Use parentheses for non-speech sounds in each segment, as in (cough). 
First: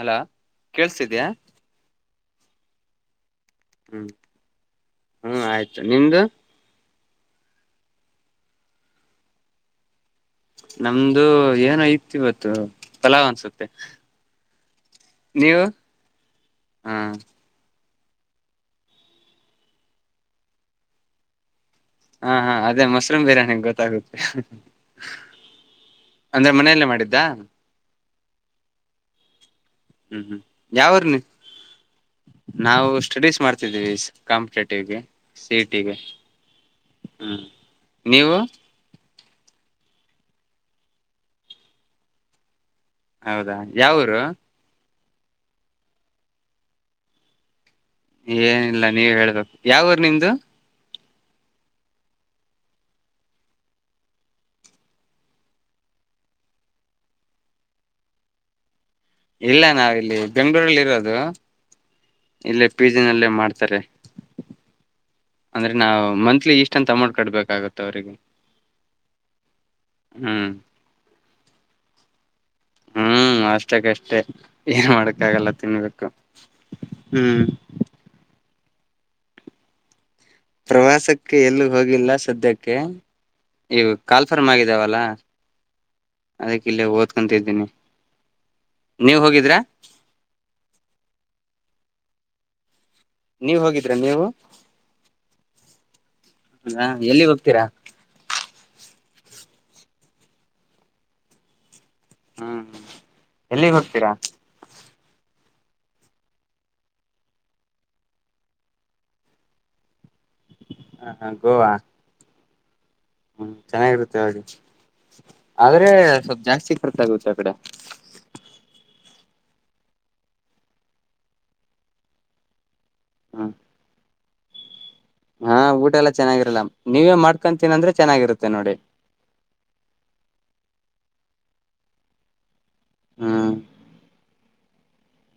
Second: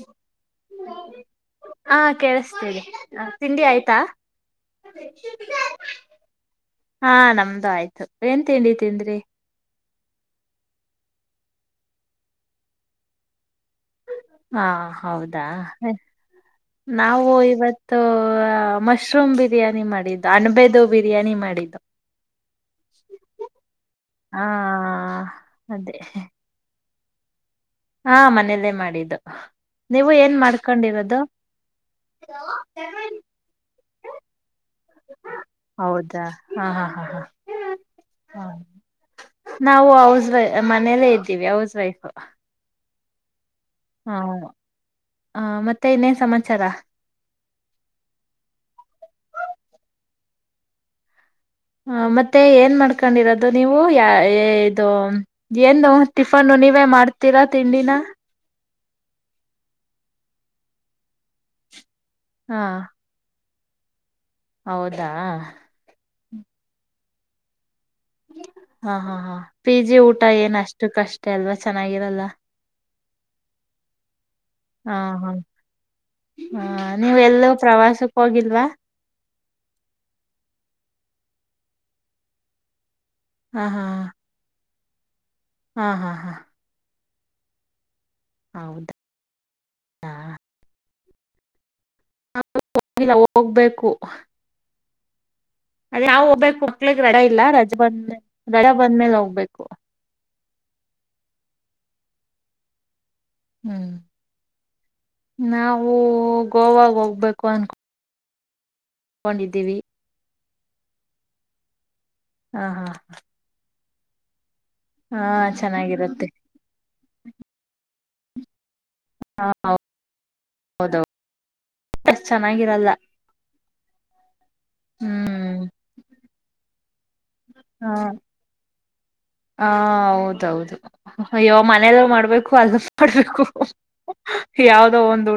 ಅಲ ಕೇೇಳಸತಿದ್ಯಾ ಸ ತಿಂಡಿ ಆಯ್ತಾ ಹ್ಮ್ ಆಯ್ತು ನಿಮ್ದು ಹಾ ನಮ್ದು ಆಯ್ತು ಏನ್ ತಿಂಡಿ ತಿನ್್ರಿ ನಮ್ದು ಏನ ಇತ್ ಇವತ್ತು ಫಲಾವ್ ಅನ್ಸುತ್ತೆ ಹಾ ಹೌದಾ ನೀವು ಹ ನಾವು ಇವತ್ತು ಮಶ್ರೂಮ್ ಬಿರಿಯಾನಿ ಮಾಡಿದ್ದು ಅಣಬೆದು ಬಿರಿಯಾನಿ ಮಾಡಿದ್ದು ಹಾ ಹಾ ಅದೇ ಮಶ್ರೂಮ್ ಬಿರಿಯಾನಿ ಗೊತ್ತಾಗುತ್ತೆ ಅದೇ ಅಂದ್ರೆ ಮನೆಯಲ್ಲೇ ಮಾಡಿದ್ದ ಹಾ ಮನೇಲ್ಲೇ ಮಾಡಿದ್ದು ನೀವು ಹ್ಮ್ ಏನ್ ಹ್ಮ್ ಯಾವೂರ್ ನೀ ಮಾಡ್ಕೊಂಡಿರೋದು ನಾವು ಸ್ಟಡೀಸ್ ಮಾಡ್ತಿದ್ದೀವಿ ಕಾಂಪಿಟೇಟಿವ್ಗೆ ಸಿ ಟಿಗೆ ಹೌದಾ ಹಾ ಹಾ ಹಾ ಹಾ್ಮ ಹ್ಮ್ ನೀವು ನಾವು ಹೌಸ್ ವೈ ಮನೇಲ್ಲೇ ಇದ್ದೀವಿ ಹೌಸ್ ವೈಫ್ ಹೌದಾ ಯಾವರು ಹ ಮತ್ತೆ ಇನ್ನೇ ಸಮಾಚಾರ ಏನಿಲ್ಲ ನೀವ ಹೇಳ್ಬೇಕು ಯಾವಊರ್ ನಿಮ್ದು ಹ ಮತ್ತೆ ಏನ್ ಮಾಡ್ಕೊಂಡಿರೋದು ನೀವು ಯ ಇದು ಏನು ಟಿಫನ್ ನೀವೇ ಮಾಡ್ತೀರಾ ತಿಂಡಿನ ಇಲ್ಲ ನಾವಿಲ್ಲಿ ಬೆಂ್ಗಳೂರಲ್ಲಿ ಇರೋದು ಹಾ ಇಲ್ಲ ಪಿ ಜಿನಲ್ಲ ಮಾಡ್ತವಿ ಸರಿ ಹೌದಾ ಇ ಇಷ್ಟ ಅಂತ ಮಾಡ್ ಕಟ್ಬೇಕಾಗುತ್ತೆ ಅವ್ರಿಗೆ ಹಾ ಹಾ ಹಾ ಪಿ ಜಿ ಊಟ ಹ್ಮ್ ಏನ್ ಅಷ್ಟು ಕಷ್ಟ ಅಲ್ವಾ ಚೆನ್ನಾಗಿರಲ್ಲ (inaudible) ಹ್ಮ್ ಅಷ್ಟಕ್ಕಷ್ಟೇ ಏನ್ ಹಾ ಮಾಡಕ್ಕ ಹಾ ಆಗಲ್ಲ ತಿನ್ಬೇಕು ಹಾ ನೀವು ಹ್ಮ್ ಎಲ್ಲೂ ಪ್ರವಾಸಕ್ಕೆ ಹೋಗಿಲ್ವಾ ಪ್ರವಾಸಕ್ಕೆ ಎಲ್ಲಿ ಹೋಗಿಲ್ಲ ಸದ್ಯಕ್ಕೆ ಹಾ ಹಾ ಇವು ಕಾಲ್ಫರ್ಮ್ ಆಗ ಾವಲ್ಲಾ ಹಾ ಹಾ ಹಾ ಅಂತ್ದೀನಿ ಹೌದಾ ನೀವ ಹೋಗಿದ್ರಾ ಹೋಗಿಲ್ಲ ನೀವ್ ಹೋಗ್ಬೇಕು ಹೋಗಿದ್ರಾ ನೀವು ಅದ ಯಾವ್ ಹೋಗ್ಬೇಕು ಹೌದಾ ಮುಕ್ಲಿಕ್ ಗಡ ಎಲ್ಲಿಗ್ ಇಲ್ಲ ಹೋಗ್ತೀರಾ ರಜೆ ಬಂದ್್ಮ ರಡ ಬಂದ್ಮೇಲೆ ಹೋಗ್ಬೇಕು ಹ್ಮ್ ಎಲ್ಲಿಗೆ ಹ್ಮ್ ಹೋಗತೀರಾ ನಾವು ಗೋವಾಗ ಹೋಗ್ಬೇಕು ಅನ್ಕೊ ಹಕೊಂಡಿದ್ದೀವಿ ಹಾ ಹಾ ಗೋವಾ ಹಾ ಹಾ ಹಾ ಹ್ಮ್ ಚೆನ್ನಾಗಿರುತ್ತೆ ಅವೆ ಆದ್ರೆ ಚೆನ್ನಾಗಿರುತ್ತೆ ಸ್ವಲ್ಪ ಜಾಸ್ತಿ ಕರ್ತ ಆಾಗುತ್ತೆ ಆ ಕಡೆ ಹ ಹೌದದು ಚೆನ್ನಾಗಿರಲ್ಲ ಹಾ ಹಾ ಹ್ಮ್ ಊಟ ಎಲ್ಲಾ ಚೆನ್ನಾಗಿರಲ್ಲ ನೀವೇ ಮಾಡ್ಕೊತೀನ ಅಂದ್ರೆ ಚೆನ್ನಾಗಿರುತ್ತೆ ನೋಡಿ ಹ ಹೌದೌದು ಅಯ್ಯೋ ಮನೆಯಲ್ಲ ಮಾಡ್ಬೇಕು ಕ್ಲ್ ಮಾಡಬೇಕು ಯಾವದೋ ಒಂದು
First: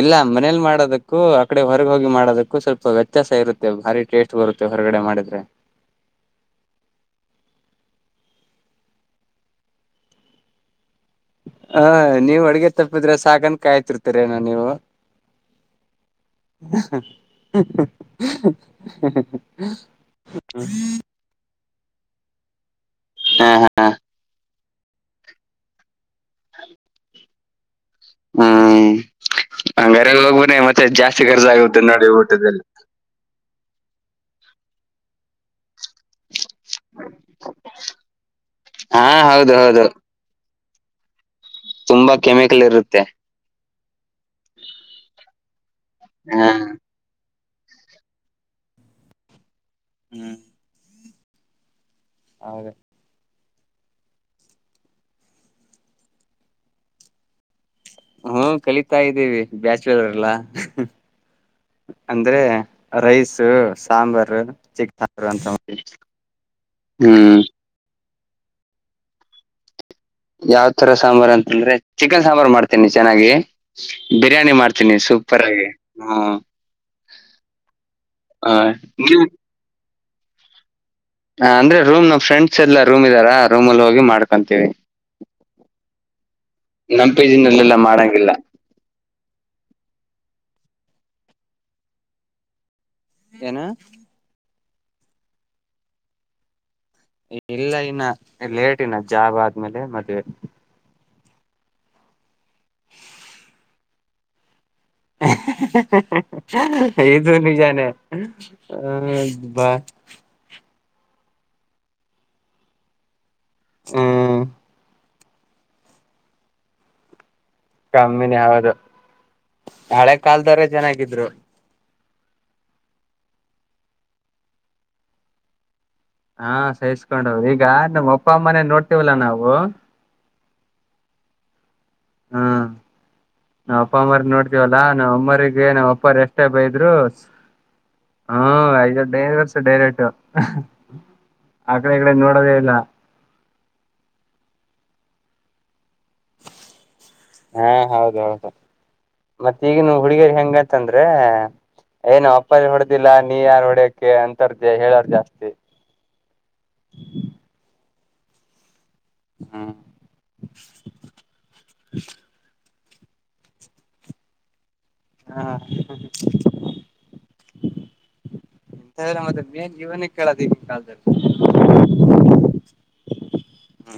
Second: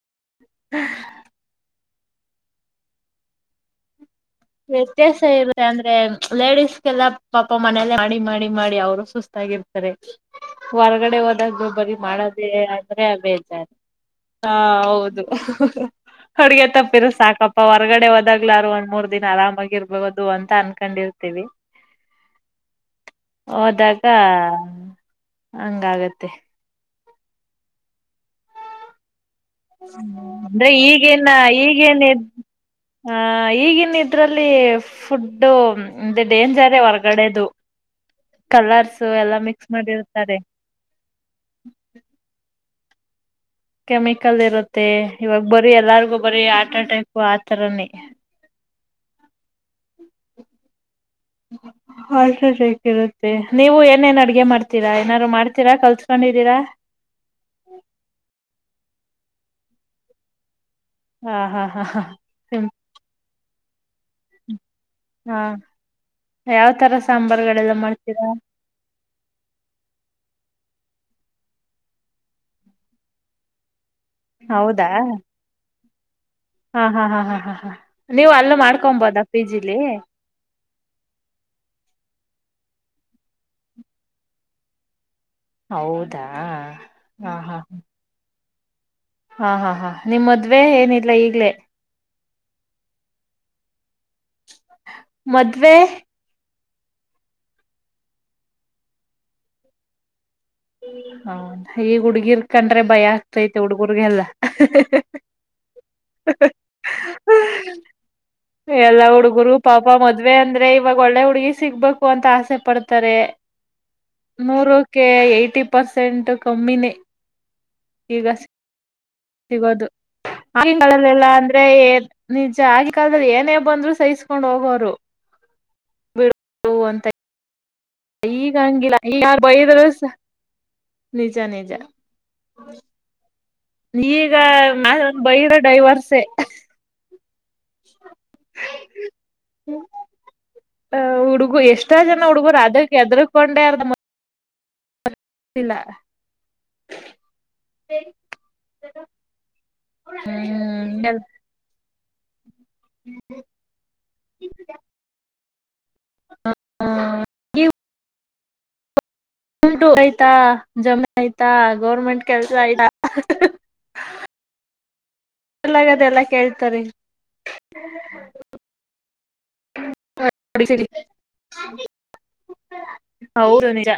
ಇಲ್ಲ ಮನೇಲಿ ಮಾಡೋದಕ್ಕೂ ಆಕಡೆ ಹೊ ಹೋಗಿ ಮಾಡೋದಕ್ಕೂ ಸ್ವಲ್ಪ ವ್ಯತ್ಯಾಸ ಇರುತ್ತೆ ಭಾರಿ ಟೇಸ್ಟ್ ಬರುತ್ತೆ ಹೊರಗಡೆ ವ್ಯತ್ಯಾಸ ಮಾಡಿದ್ರೆ ಇರುದೆ ಅಂದ್ರೆ ಲೇಡಿಸಸ್ಗೆಲ್ಲ ಪ ಮನಲ್ಲ ಮಾಡಿ ಮಾಡಿ ಮಾಡಿ ಅವರು ಸುಸ್ತಾಗಿರ್ತಾರೆ ವರ ಕಡೆ ಹೋದಾಗರು ಹ ಬರಿ ನೀವ್ ಮಾಡೋದೇ ಅಡ್ಗೆ ಅಂದ್ರೆ ತಪ್ಪಿದ್ರೆ ಸಾಕನ್ ಬೇಜಾರ ಕಾಯ್ತಿರ್ತೀರೇನೋ ಹ ನೀವು ಹೌದು ಹಡ್ಗ ತಪ್ಪಿರು ಸಾಕಪ್ಪ ಹೊರ್ಗಡೆೋದಾಗ್ಲು ಒಂದ್ ಮೂರ್ ದನ್ ಆರಾಮಾಗಿ ಇರ್ಬುದು ಅಂತ ಅನ್ಕೊಂಡಿರ್ತೀವಿ ಹಾ ಹಾ ಹೋದಾಗ ಹಂಗಾಗತ್ತೆ ಹ ಹ್ಮ್ ಹಂಗಾರೆ ಹೋಗ್ಬನ್ನಿ ಅಂದ್ರೆ ಮತ್ತೆ ಜಾಸ್ತಿ ಈಗೇನ್ ಖರ್ಚಾಗುತ್ತೆ ಈಗೇನ ನೋಡಿ ಊಟದಲ್ಲಿ ಈಗ ಇನ್ ಇದ್ರಲ್ಲಿ ಫುಡ್ಡು ಮುೆ ಡೇಂಜರ್ ಹೊರ್ಗಡೆದು ಹಾ ಕಲರ್ಸ ಎಲ್ಲಾ ಹೌದು ಮಿಕ್ಸ್ ಹೌದು ಮಾಡಿರ್ತ್ತಾರೆ ತುಂಬಾ ಕೆಮಿಕಲ್ ಇರುತ್ತೆ ಕೆಮಿಕಲ್ ಇರುತ್ತೆ ಇವಾಗ ಬರೀ ಎಲ್ಲರಿಗು ಬರೀ ಹಾ ಆಾರ್ಟ್ ಅಟ್ಯಾಕ್ ರನೆ ಹ್ಮ್ ಹ ಸ ಹೌದ ಜಿರುತ್ತೆ ನೀವು ಏನೇನ್ ಅಡ್ಗೆ ಮಾಡ್ತೀರಾ ಏನಾರು ಮಾಡ್ತೀರಾ ಕಲ್ಸ್ಕೊಂಡಿದ್ದೀರಾ ಹ್ಮ ಕಲಿತಾ ಇದ್ದೀವಿ ಬ್ಯಾಚುವರ್ ಎಲ್ಲಾ ಹಾ ಹಾ ಹಾ ಹಾ ಅಂದ್ರೆ ಹ್ಮ ರೈಸ ಹಾ ಯಾವ್ ತರ ಹ್ಮ್ ಸಾಂಬಾರ್ುಗಳೆಲ್ಲ ಮಾಡ್ತ ದ ಯಾವ ತರ ಸಾಂಬಾರ್ು ಅಂತಂದ್ರೆ ಚಿಕನ್ ಸಾಂಬಾರ್ು ಮಾಡ್ತೇನಿ ಚೆನ್ನಾಗಿ ಬಿರಿಯಾನಿ ಹೌದಾ ಮಾಡ್ತೀನಿ ಸೂಪರ್ ಆಗಿ ಹ ಹಾ ಹಾ ಹಾ ಹಾ ಹಾ ಹಾ ನೀವು್ ಆ, ಅಲ್ಲ ಮಾಡ್ಕೊಬೋದ ಪಿಜಿಲಿ ಹ ಅಂದ್ರೆ ರೂಮ್ ನಮ್ ಫ್ರೆಂಡ್ಸ್ ಎಲ್ಲಾ ರೂಮ್ ಇದ್ದಾರಾ ರೂಮ್ಲ್ಲಿ ಹೋಗಿ ಮಾಡ್ಕೊಂತೀವಿ ಹೌದಾ ಹಾ ಹಾ ನಂಪಿಜಿನಲ್ಲೆಲ್ಲಾ ಮಾಡಂಗಿಲ್ಲ ಹಾ ಹಾ ಹಾ ನಿಮ್ಮ್ ಮದ್ವೆ ಏನಿಲ್ಲ ಈಗ್ಲೇ ಏನ ಮದುವವೆ ಇಲ್ಲ ಇನ್ನ ಲೇಟ್ ಇನ್ನ ಜಾಬ್ ಆದ್ಮೇಲೆ ಮದ್ವೆ ಹ ಈಗ ಹುಡ್ಗಿರ್ ಕಂಡ್ರೆ ಭಯ ಆಗ್ತೈತೆ ಹುಡ್ಗರ್ಗೆಲ್ಲ ದು ನಿಜಾನೆ ಹ್ ಬಾಯ್ ಇಾಗ ಒಳ್ಳೆ ಹುಡುಗಿ ಸಿಗ್ಬೇಕು ಅಂತ ಆಸೆ ಪಡ್ತಾರೆ ಹ್ಮ್ ನೂರಕ್ಕೆ ್ಟಿ ಪರ್ಸೆಂಟ್ ಕಮ್ಮಿನೇ ಕಮ್ಮಿನಿ ಹೌದು ಹಳೆ ಕಾಲದವ್ರೆ ಸಿಗೋದುಲ್ಲ ಚೆನ್ನಾಗಿದ್ರು ಅಂದ್ರೆ ನಿಜ ಆಗಿ ಕಾಲದಲ್ಲಿ ಏನೇ ಬಂದ್ರು ಸಹಿಸ್ಕೊಂಡ್ ಹೋಗೋರು ಹಾ ಬಿಡು ಅಂತ ಸಹಿಸ್ಕೊಂಡ್ ಈಗ ನಮ್ಮ್ ಅಪ್ಪ ಅಮ್ಮನ ನೋಡ್ತಿವಲ್ಲ ನಾವು ನಿಜಾ ನಿಜಾ ಹ್ಮ್ ನಾವ್ ಅಪ್ಪ ಅಮ್ಮರ ನೋಡ್ತೀವಲ್ಲಾ ನಾವ್ ಬೈರ ಅಮ್ಮರಿಗೆ ನಾವ್ ಅಪ್ಪಾರ ಡೈವರ್ಸೆ ಎಷ್ಟೇ ಬೈದ್ರು ಹಾ ಯದ ಡೇರೆ ವರ್ಷ ಡೇರೆ ಆಟು ಅ ಹುಡುಗು ಎಷ್ಟ ಜನ ಹುಡುಗರು ಅದಕ್ಕೆ ಎದ್ರಕೊಂಡೆ ಅಾರ ಇಲ ಹಾ ಹೌದ ಹೌದು ಮತ್ತ ಈಗನು ಹುಡುಗಿಯರಿ ಹೆಂಗಂತಂದ್ರೆ ಹ್ಮ್ ಏನು ಅಪ್ಪಲ್ಲಿ ಹೊಡೆ್ದಿಲ್ಲ ನೀ ಯಾರು ಹೊಡ್ಯಕ್ಕೆೆ ಅಂತಾರ್ದ ಹೇಳೋಾರ ಜಾಸ್ತಿ ಹ ಹ ಹ್ಮ್ ಉಂಟು ಆಯ್ತಾ ಜಮ ಆಯ್ತಾ ಗೌರ್ಮೆಂಟ್ ಕೆಲ್ಸ ಆಯ್ತಾ (unintelligible) ಹಾ ಚಲಾಗದೆ ಎಲ್ಲ ಕೇಳ್ತರಿ ಇಂತ ಎಲ್ಲ ಮತ್ತೆ ಮೇನ್ ಇವನೇ ಕೇಳದು ಈಗಿನ ಕಾಲದಲ್ಲಿ ಹೌದು ನಿಜ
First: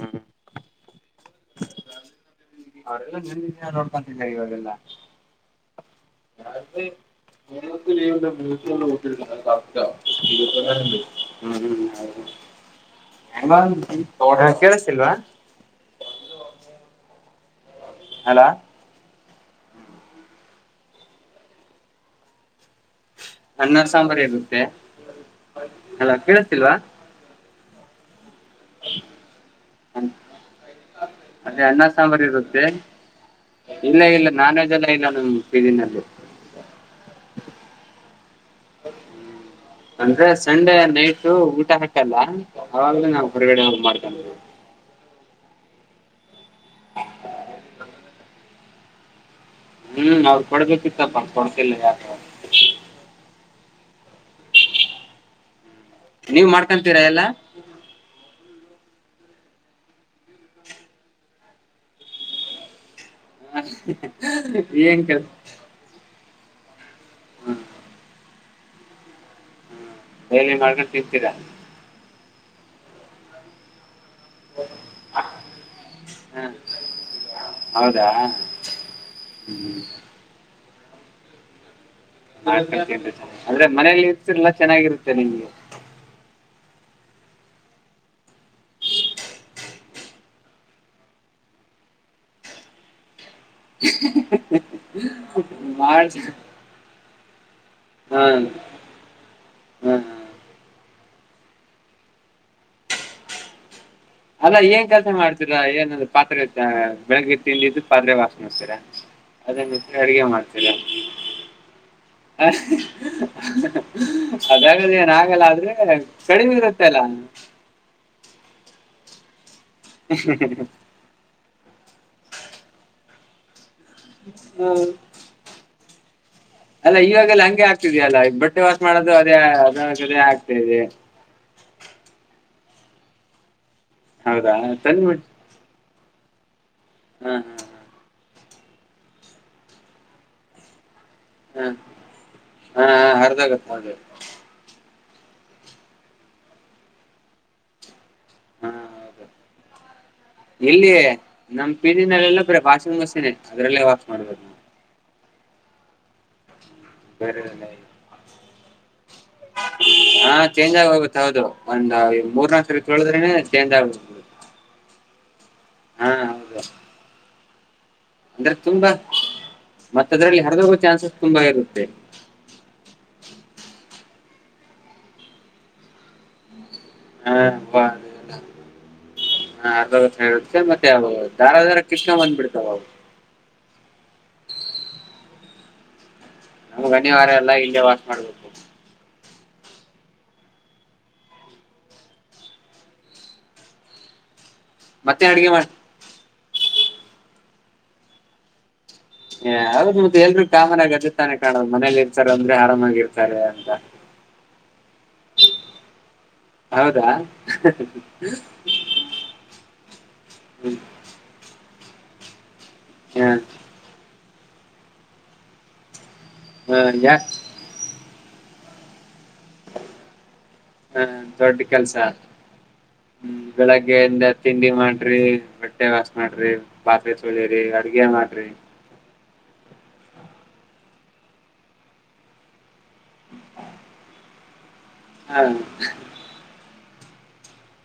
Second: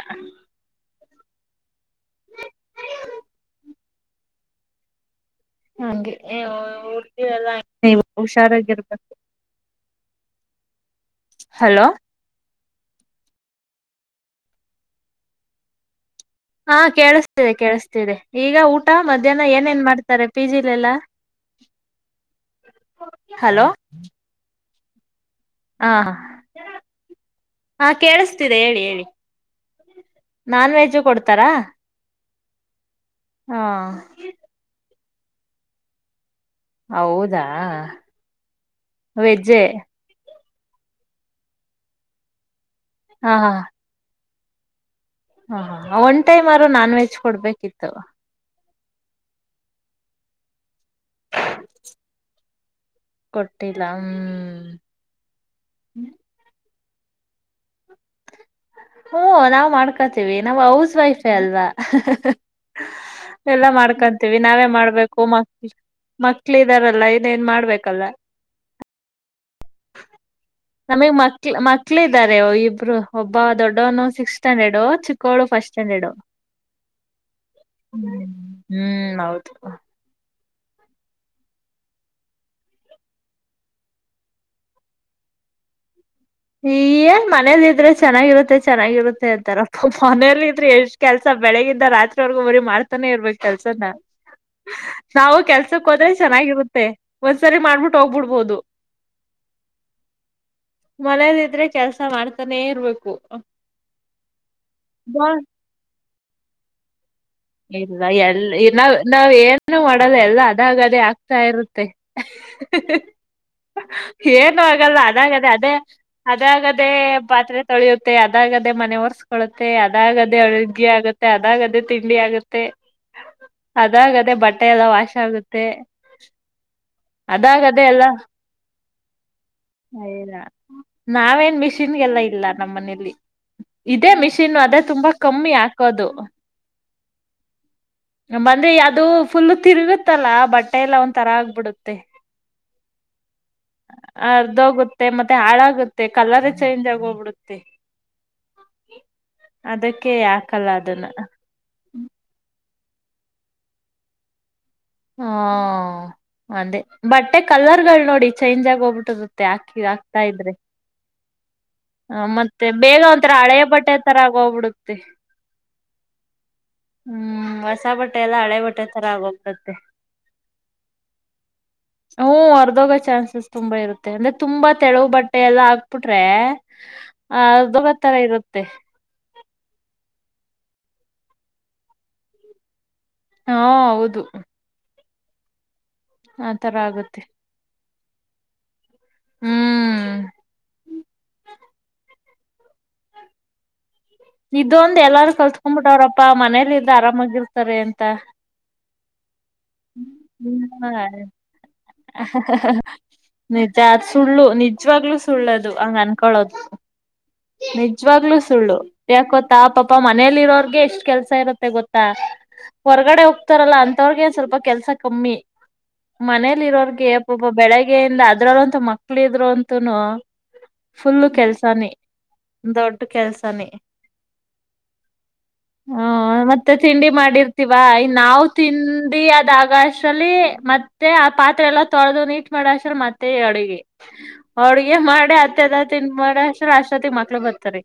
ಅವರೆಲ್ಲ ನಿ ನೋಡ್ಕೊಂತ ಇವಾಗೆಲ್ಲ ಹಂಗೆ ಹುಡ್ಗಿರೆಲ್ಲ ಮಲವ ಮ್ಯಸಿಯ ಹುಷಾರಾಗಿರ್ಬೇಕು ಕಟ್ಟಿ ಕ ಹ್ಮ್ ಹಲೋ ಹ್ಮ ಹೆಂಗ ತೋಡ ಹಕಸಲ್ವಾ ಹಾ ಕೇಳಿಸ್ತಿದೆ ಕೇಳಿಸತಿದೆ ಈಗ ಊಟ ಮ ಜನ ಏನೇನ್ ಮಾಡ್ತಾರೆ ಪಿ ಜಿಲೆಲ್ಲ ಹನ್ನರ್ ಸಾಂಬಾರು ಇರುತ್ತೆ ಹ ಹಲ ಕೇಳತಿಲ್ವಾ ಹಾ ಕೇಳಿಸತೀರ ಹೇಳಿ ಹೇಳಿ ನಾನ್ ವೆಜ್ಜು ಕೊಡ್ತಾರಾ ಅದೇ ಅನ್ನ ಸಾಂಬಾರ್ ಇರುತ್ತೆ ಹಾ ಇಲ್ಲ ಇಲ್ಲ ನಾನ್ವೆೇಜ್ ಎಲ್ಲ ಇಲ್ಲಾನ ಈ ದಿನಲ್ಲಿ ಅಾ ವೆಜೆ ಅಂದ್ರೆ ಸಂಡೆ ನೈಟ್ ಊಟ ಹಾಕಲ್ಲ ಅವಾಗ್ಲ ನಾವು ಹೊರಗಡೆ ಮಾಡ್ಕೊಂಡವಿ ಹ ಒನ್ ಟೈಮ್ ಅವರು ನಾನ್ ವೆಜ್ ಕೊಡ್ಬೇಕಿತ್ತು ಹ್ಮ್ ಅವ್ರು ಕೊಡ್ಬೇಕಿತ್ತಪ್ಪ ಕೊಡ್ತಿಲ್ಲ ಯತ ಕೊಟ್ಟಿಲ್ಲಾ್ಮ ನೀವ್ ಮಾಡ್ಕೊತೀರಾ ಎಲ್ಲ ಹಓ ನಾ್ ಮಾಡ್ಕೊತೀವಿ ನಮ್ಮ್ ಹೌಸ್ ವೈಫೇ ಅಲ್ವಾ ಎಲ್ಲಾ ಮಾಡ್ಕೊಂತೀವಿ ನಾವೇ ಏನ್ ಮಾಡ್ಬೇಕು ಕೆಲ್ಸ ಮ ಮಕ್ಳ ಇದಾರಲ್ಲ ಇನ್ೇನ್ ಮಾಡ್ಬೇಕಲ್ಲ ಡೈಲಿ ಮಾಡ್ಕೊಂಡು ನಮಗ್ ತಿಂತೀರಾ ಮಕ್ ಮಕ್ಳ ಇದ್ದಾರೆ ಇಬ್ರು ಒಬ್ಬ ದೊಡ್ಡವನ ಸಿಕ್ಸ್ ಸ್ಟಾಂಡರ್ಡು ಚಿಕ್ಕೋಳ ಫಸ್ಟ್ ಸ್ಟ್ಯಾಂಡರ್ಡ್ ಹ ಹೌದಾ ಹ್ಮ ಹ್ಮ್ ಹೌದು ಅಂದ್ರೆ ಮನೇಲಿ ಇಸಲ್ಲಾ ಚೆನ್ನಾಗಿರುತ್ತೆ ನಿಮ್ಗೆ ಹಯೇ ಮನೇಲಿ ಇದ್ರೆ ಚೆನ್ನಾಗಿರುತ್ತೆ ಚೆನ್ನಾಗಿರುತ್ತೆ ಅಂತಾರಪ್ಪ ಮನೇಲಿ ಇದ್ರೆ ಎಷ್ಟ್ ಕೆಲ್ಸ ಬೇಕ ಬೆಳಿಗಿಂದ ರಾತ್ರಿವರ್ಗೂ ಮರಿೀ ಮಾಡ್ತಾನೆ ಇರ್ಬೇಕಕ್ ಕೆಲ್ಸನ ನಾವು ಕೆಲ್ಸಕ್ ಹೋದ್ರೆ ಮಾಡ್ ಚೆನ್ನಾಗಿರುತ್ತೆ ಸರಿ ಮಾಡ್ಬಿಟ್ಟು ಹಾ ಹೋಗ್ಬಿಡ್ಬೋದು ಹಾ ಮನೇದಿದ್ರೆ ಕೆಲ್ಸ ಮಾಡ್ತಾನೆ ಇರ್ಬೇಕು ಅಲ್ಲ ಏನ್ ಕೆಲ್ಸ ಬಾ ಮಾಡ್ತೀರಾ ಏನಂದ ಪಾತ್ರೆ ಆಯತ ಇಲ್ಲ ಎ ನಾವ್ ನಾವ್ ಅದನ್ನ ಏನು ಬಿಟ್ಟು ಮಾಡಲ್ಲ ಅಡಿಗೆ ಎಲ್ಲ ಮಾಡ್ತೀರಾ ಅದಾಗ ಅದೇ ಆಗ್ತಾ ಇರುತ್ತೆ ಏನು ಆಗಲ್ಲ ಅದಾಗದೇನ್ ಅದಾಗದೆ ಆದ್ರೆ ಅದೇ ಕಡಿಮೆ ಅದಾಗದೇ ಇರುತ್ತಲ್ಲ ಹ್ಮ್. ಪಾತ್ರೆ ತೊಳಿಯುತ್ತೆ ಅದಾಗದೇ ಮನೆ ಒರ್ಸ್ಕೊಳ್ಳುತ್ತೆ ಅದಾಗದೇ ಅಳಗೆಿ ಆಗುತ್ತೆ ಅದಾಗದೇ ತಿ ತಿ ಆಗುತ್ತೆ ಅದಾಗ ಅದೇ ಬಟ್ಟೆ ಎಲ್ಲ ವಾಶ ಆಗುತ್ತೆ ಅಲ್ಲ ಇವಾಗೆಲ್ಲ ಹಂಗೆ ಅದಾಗದೆ ಎಲ್ಲ ಆಗ್ತಿದೆಯ ಅಲ್ಲ ಬಟ್ಟೆ ವಾಸ ಮಾಡೋದು ಅದೇ ಅದದೇ ಆಗ್ತಾದೆ ನಾವೇನ್ ಮಿಷಿನ್ಗೆಲ್ಲ ಇಲ್ಲ ನಮ್ಮನಲಿ ಇದೇ ಹೌದಾ ಮಿಷಿನ್ ಅದೇ ತುಂಬಾ ಕಮ್ಮಿ ಆ ಕದು ಹ್ಮ್ ಹ ಬಂದ್ರೆ ಅದು ಫುಲ್ ತಿರುಗುತ್ತಲ್ಲಾ ಬಟ್ಟೆ ಎಲ್ಲಾ ಒ ತರ ಹಾ ಆಗ್ಬಿಡುತ್ತೆ ಹಾ ಹಾ ಅರ್ಧೋಗತ್ತೆ ಹೌದು ಹೋಗುತ್ತೆ ಮತ್ತೆ ಹಾಳಾಗುತ್ತೆ ಕಲರ ಚೇಂಜ್ ಆಗೋಗ್ಬಿಡುತ್ತೆ ಹಾ ಹೌದು ಅದಕ್ಕೆ ಯಾಕಲ್ಲ ಇಲ್ಲಿಯ ಅದನ್ನ ನಮ್ ಪದಿನಲ್ಲಲ್ಲ ಬ್ರೆ ಭಾಷ ಸೆನೆ ಅದ್ರಲ್ಲೇ ವಾಕ್ ಮಾಡ್ಬೋದು ನೀವು ಹಾ ಅದೇ ಬಟ್ಟೆ ಬೇರೆದೆಲ್ಲ ಇಲ್ಲ. ಕಲರ್ಗಳು ನೋಡಿ ಚೇಂಜ್ ಆಗಿ ಹೋಗ್ಬಿಟ್ಟಿರುತ್ತೆ ಆಕಿ ಹಾಕ್ತಾ ಹಾ ಇದ್ರೆ ಚೇಂಜ್ ಆಗಿ ಹೋಗುತ್ತೆ ಹೌದು ಒಂದ್ ಹ ಮೂರ್ನಾಲ್ಕು ಮತ್ತೆ ಸರಿ ಬೇಗ ತೊಳದ್ರೆನೆ ಒಂಥರ ಹಳೆಯ ಚೇಂಜ್ ಬಟ್ಟೆ ತರ ಆಗೋಗ್ಬಿಡುತ್ತೆ ಆಗೋಗ್ಬಿಡುತ್ತೆ ಹಾ ಹೌದಾ ಹ್ಮ್ ಬಸ್ ಹೊಸ ಬಟ್ಟೆ ಎಲ್ಲ ಹಳೆ ಬಟ್ಟೆ ತುಂಬಾ ತರ ಆಗೋಗ್ತೆ ಮತ್ತ ಅದ್ರಲ್ಲಿ ಹರಿದೋಗೋ ಚಾನ್ಸಸ್ ತುಂಬಾ ಇರುತ್ತೆ ಹ್ಮ ಅರ್ದೋಗೋ ಚಾನ್ಸಸ್ ತುಂಬಾ ಇರುತ್ತೆ ಅಂದ್ರೆ ತುಂಬಾ ತೆಳವು ಬಟ್ಟೆ ಎಲ್ಲಾ ಹಾಕ್ಬಿಟ್ರೆ ಹಾ ಆ ದೊಗ ತರ ಇರುತ್ತೆ ಹಾ ಅರ್ತ್ತೆ ಮತ್ತೆ ಅವು ಾರಾ ಾರ ಕಿತ್ಕೊ ಬಂದ್ಬಿಡ್ತಾವ ಅವು ಹಾ ಹೌದು ಆತರ ನಮ್ ಆಗುತ್ತೆ ಗನಿವಾರ ಎಲ್ಲಾ ಇಲ್ಲೇ ವಾಾಸ ಮಾಡ್ಬೇಕ ಹ್ಮ್ ಇದ ಒಂದ ಮತ್ತೆ ಎಲ್ಲಾರು ಅಡ್ಗೆ ಮಾಡ ಕಲ್ತ್ಕೊಂಡ್ ಬಿಿಟ್ಟವ್ರಪ್ಪಾ ಮನೇಲಿ ಇದ್ದ ಆರಾಮಾಗಿರ್ತಾರೆ ಅಂತ ಹೌದು ಮತ್ತೆ ಎಲ್ರೂ ಕಾಮನ್ ಆಗಿ ಅದೇ ತಾನೇ ಕಾಣೋದು ಮನೇಲಿ ಇರ್ತಾರೆ ಅಂದ್ರೆ ಆರಾಮಾಗಿರ್ತಾರೆ ನೀ ಅಂತ ಚಾತ್ ಸುಡಲು ನೀ. ಹೆಚ್ಚವಾಗ್ಲೂ ಸುಳ್ಳೋದು ಹಂಗ ಅನ್ಕೊಳ್ಳೋದು. ಹೌದಾ ನಿಜ್ವಾಗ್ಲುೂ ಸುಳ್ಳು ಯಾಕೊತ್ತಾ ಪಾಪ ಮನೇಲಿ ಹ್ಮ್ ಇರೋರ್ಗೆ ಎಷ್ಟ್ ಕೆಲ್ಸ ಇರತ್ತೆ ಗೊತ್ತ.. ಹೊರ್ಗಡೆ ಹ ಹೋಗ್ತಾರಲ್ಲ ಅಂತವ್ರಗನ್ ಸ್ವಲ್ಪ ಕೆಲ್ಸ ಕಮ್ಮಿ.. ಮನೇಲಿ ಹ ಇರೋರ್ಗೆ ಯಾ ಒಬ್ಬ ಬೆಳಗ್ಗೆಯಿಂದ ಅದ್ರಲ್ಂತ ಮಕ್ಳ ಇದ್ರು ಅಂತನು.. ಹಾ ದೊಡ್ಡ ಕೆಲ್ಸ.. ದೊಡ್ಡ ಹ್ಮ್ ಕೆಲ್ಸಾನೇ ಬೆಳಗ್ಗೆಯಿಂದ ತಿಂಡಿ ಮಾಡ್ರಿ ಬಟ್ಟೆ ಹ ವಾಾಸ ಮಾಡ್ರಿ ಮತ್ತೆ ತಿಂಡಿ ಬಾತ್ರೆ ಸಳಿ. ರೀ ಅಡ್ಗೆ ಮಾಡ್ರಿ.. ಗಷ್ಟ್ರಲ್ಲಿ ಮತ್ತೆ ಆ ಪಾತ್ರೆ ಎಲ್ಲ ತೊಳೆದು ನೀಟ್ ಮಾಡ ಅಶ್ರ ಮತ್ತೆ ಅಡುಗೆ.. ಹಡ್ಗೆ ಮಾಡಿ ಹ ಹತ್ತದ ತಿನ್ ಮಾಡಿ ಅಷ್ಟ್ರ ಅಶರತಿ ಮಕ್ಳು ಬರ್ತರಿ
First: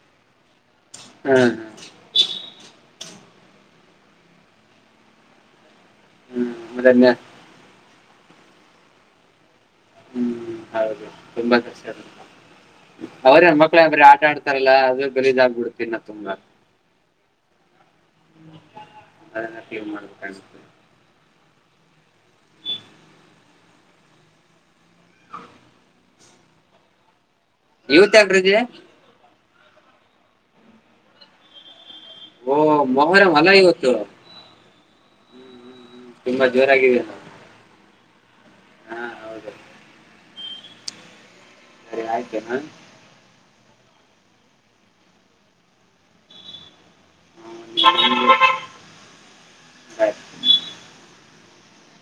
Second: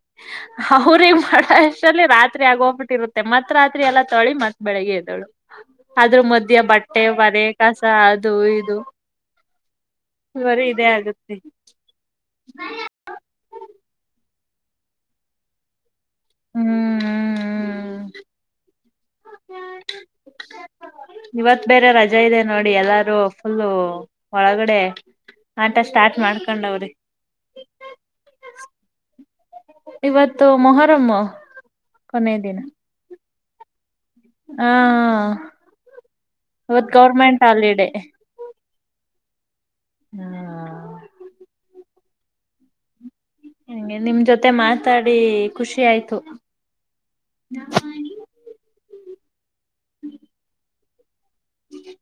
ಅವ್ರಗ ಹ್ಮ ಮಾಡ ಅಷ್ಟಲ್ಲಿ ರಾತ್ರಿ ಆಗೋ ಟ್ಟಿರುತ್ತೆ ಮತ್ತ ರಾತ್ರಿ ಎಲ್ಲ ತೊಳಿ ಮತ್ತ ಬೆಳಿಗ್ಗೆ ಎದ್ದಳು ಆದ್ರೂ ಹ್ಮ್ ಮದ ಬಟ್ಟೆ ಮೊದಲ್ನೇ ಬನೆ.. ಸ ಅದು ಇದು. ಹ್ಮ್ ಬರೀ ಇದೇ ಹೌದು ಆಗುತ್ತೆ ತುಂಬಾ ಸಷ್ಟ ಅವರೇ ಮಕ್ಳ ಬರ ಆಟ ಆಡ್ತ.. ಇಲ್ಲ ಅದು ಗರೀದಾಗಬಿಡ್ತೀ ನ ತುಂಬಾ.. ಹ್ಮ್ ಅದ ಮಾಡ ಕಂಡಿತ.. ಇವತ್ ಬೇರೆ ರಜೆ ಇದೆ ನೋಡಿ ಎಲ್ಲಾರೂ ಫುಲ್ಲು ಒಳಗಡೆ. ಆಟ ಸ್ಟಾರ್ಟ್ ಮಾಡ್ಕೊಂಡವ್ರಿ.. ಇವತ್ ಆಗ್ರಜ. ಇವತ್ತು ಮೊಹರಮ್ಮ.. ಮಹರ ಮಲ್ಲ ಈ ಹೊತ.. ಹಾ ತುಂಬಾ ಇವತ್ ಜೋರಾಗಿದೆಯಲ್ಲ ಗೌರ್ಮೆಂಟ್ ಹಾಲಿಡೆ.. ಹಾ ಹೌದು.. ಹ್ಮ ರಿಯ ಜನ. ಹಗೆ ನಿಮ್ ಜೊತೆ ಮಾತಾಡಿ ಖುಷಿ ಆಯ್ತು. ಹ್ಮ್, ನಾಮಾನಿ. ಹಯ. ಹ್ಮ.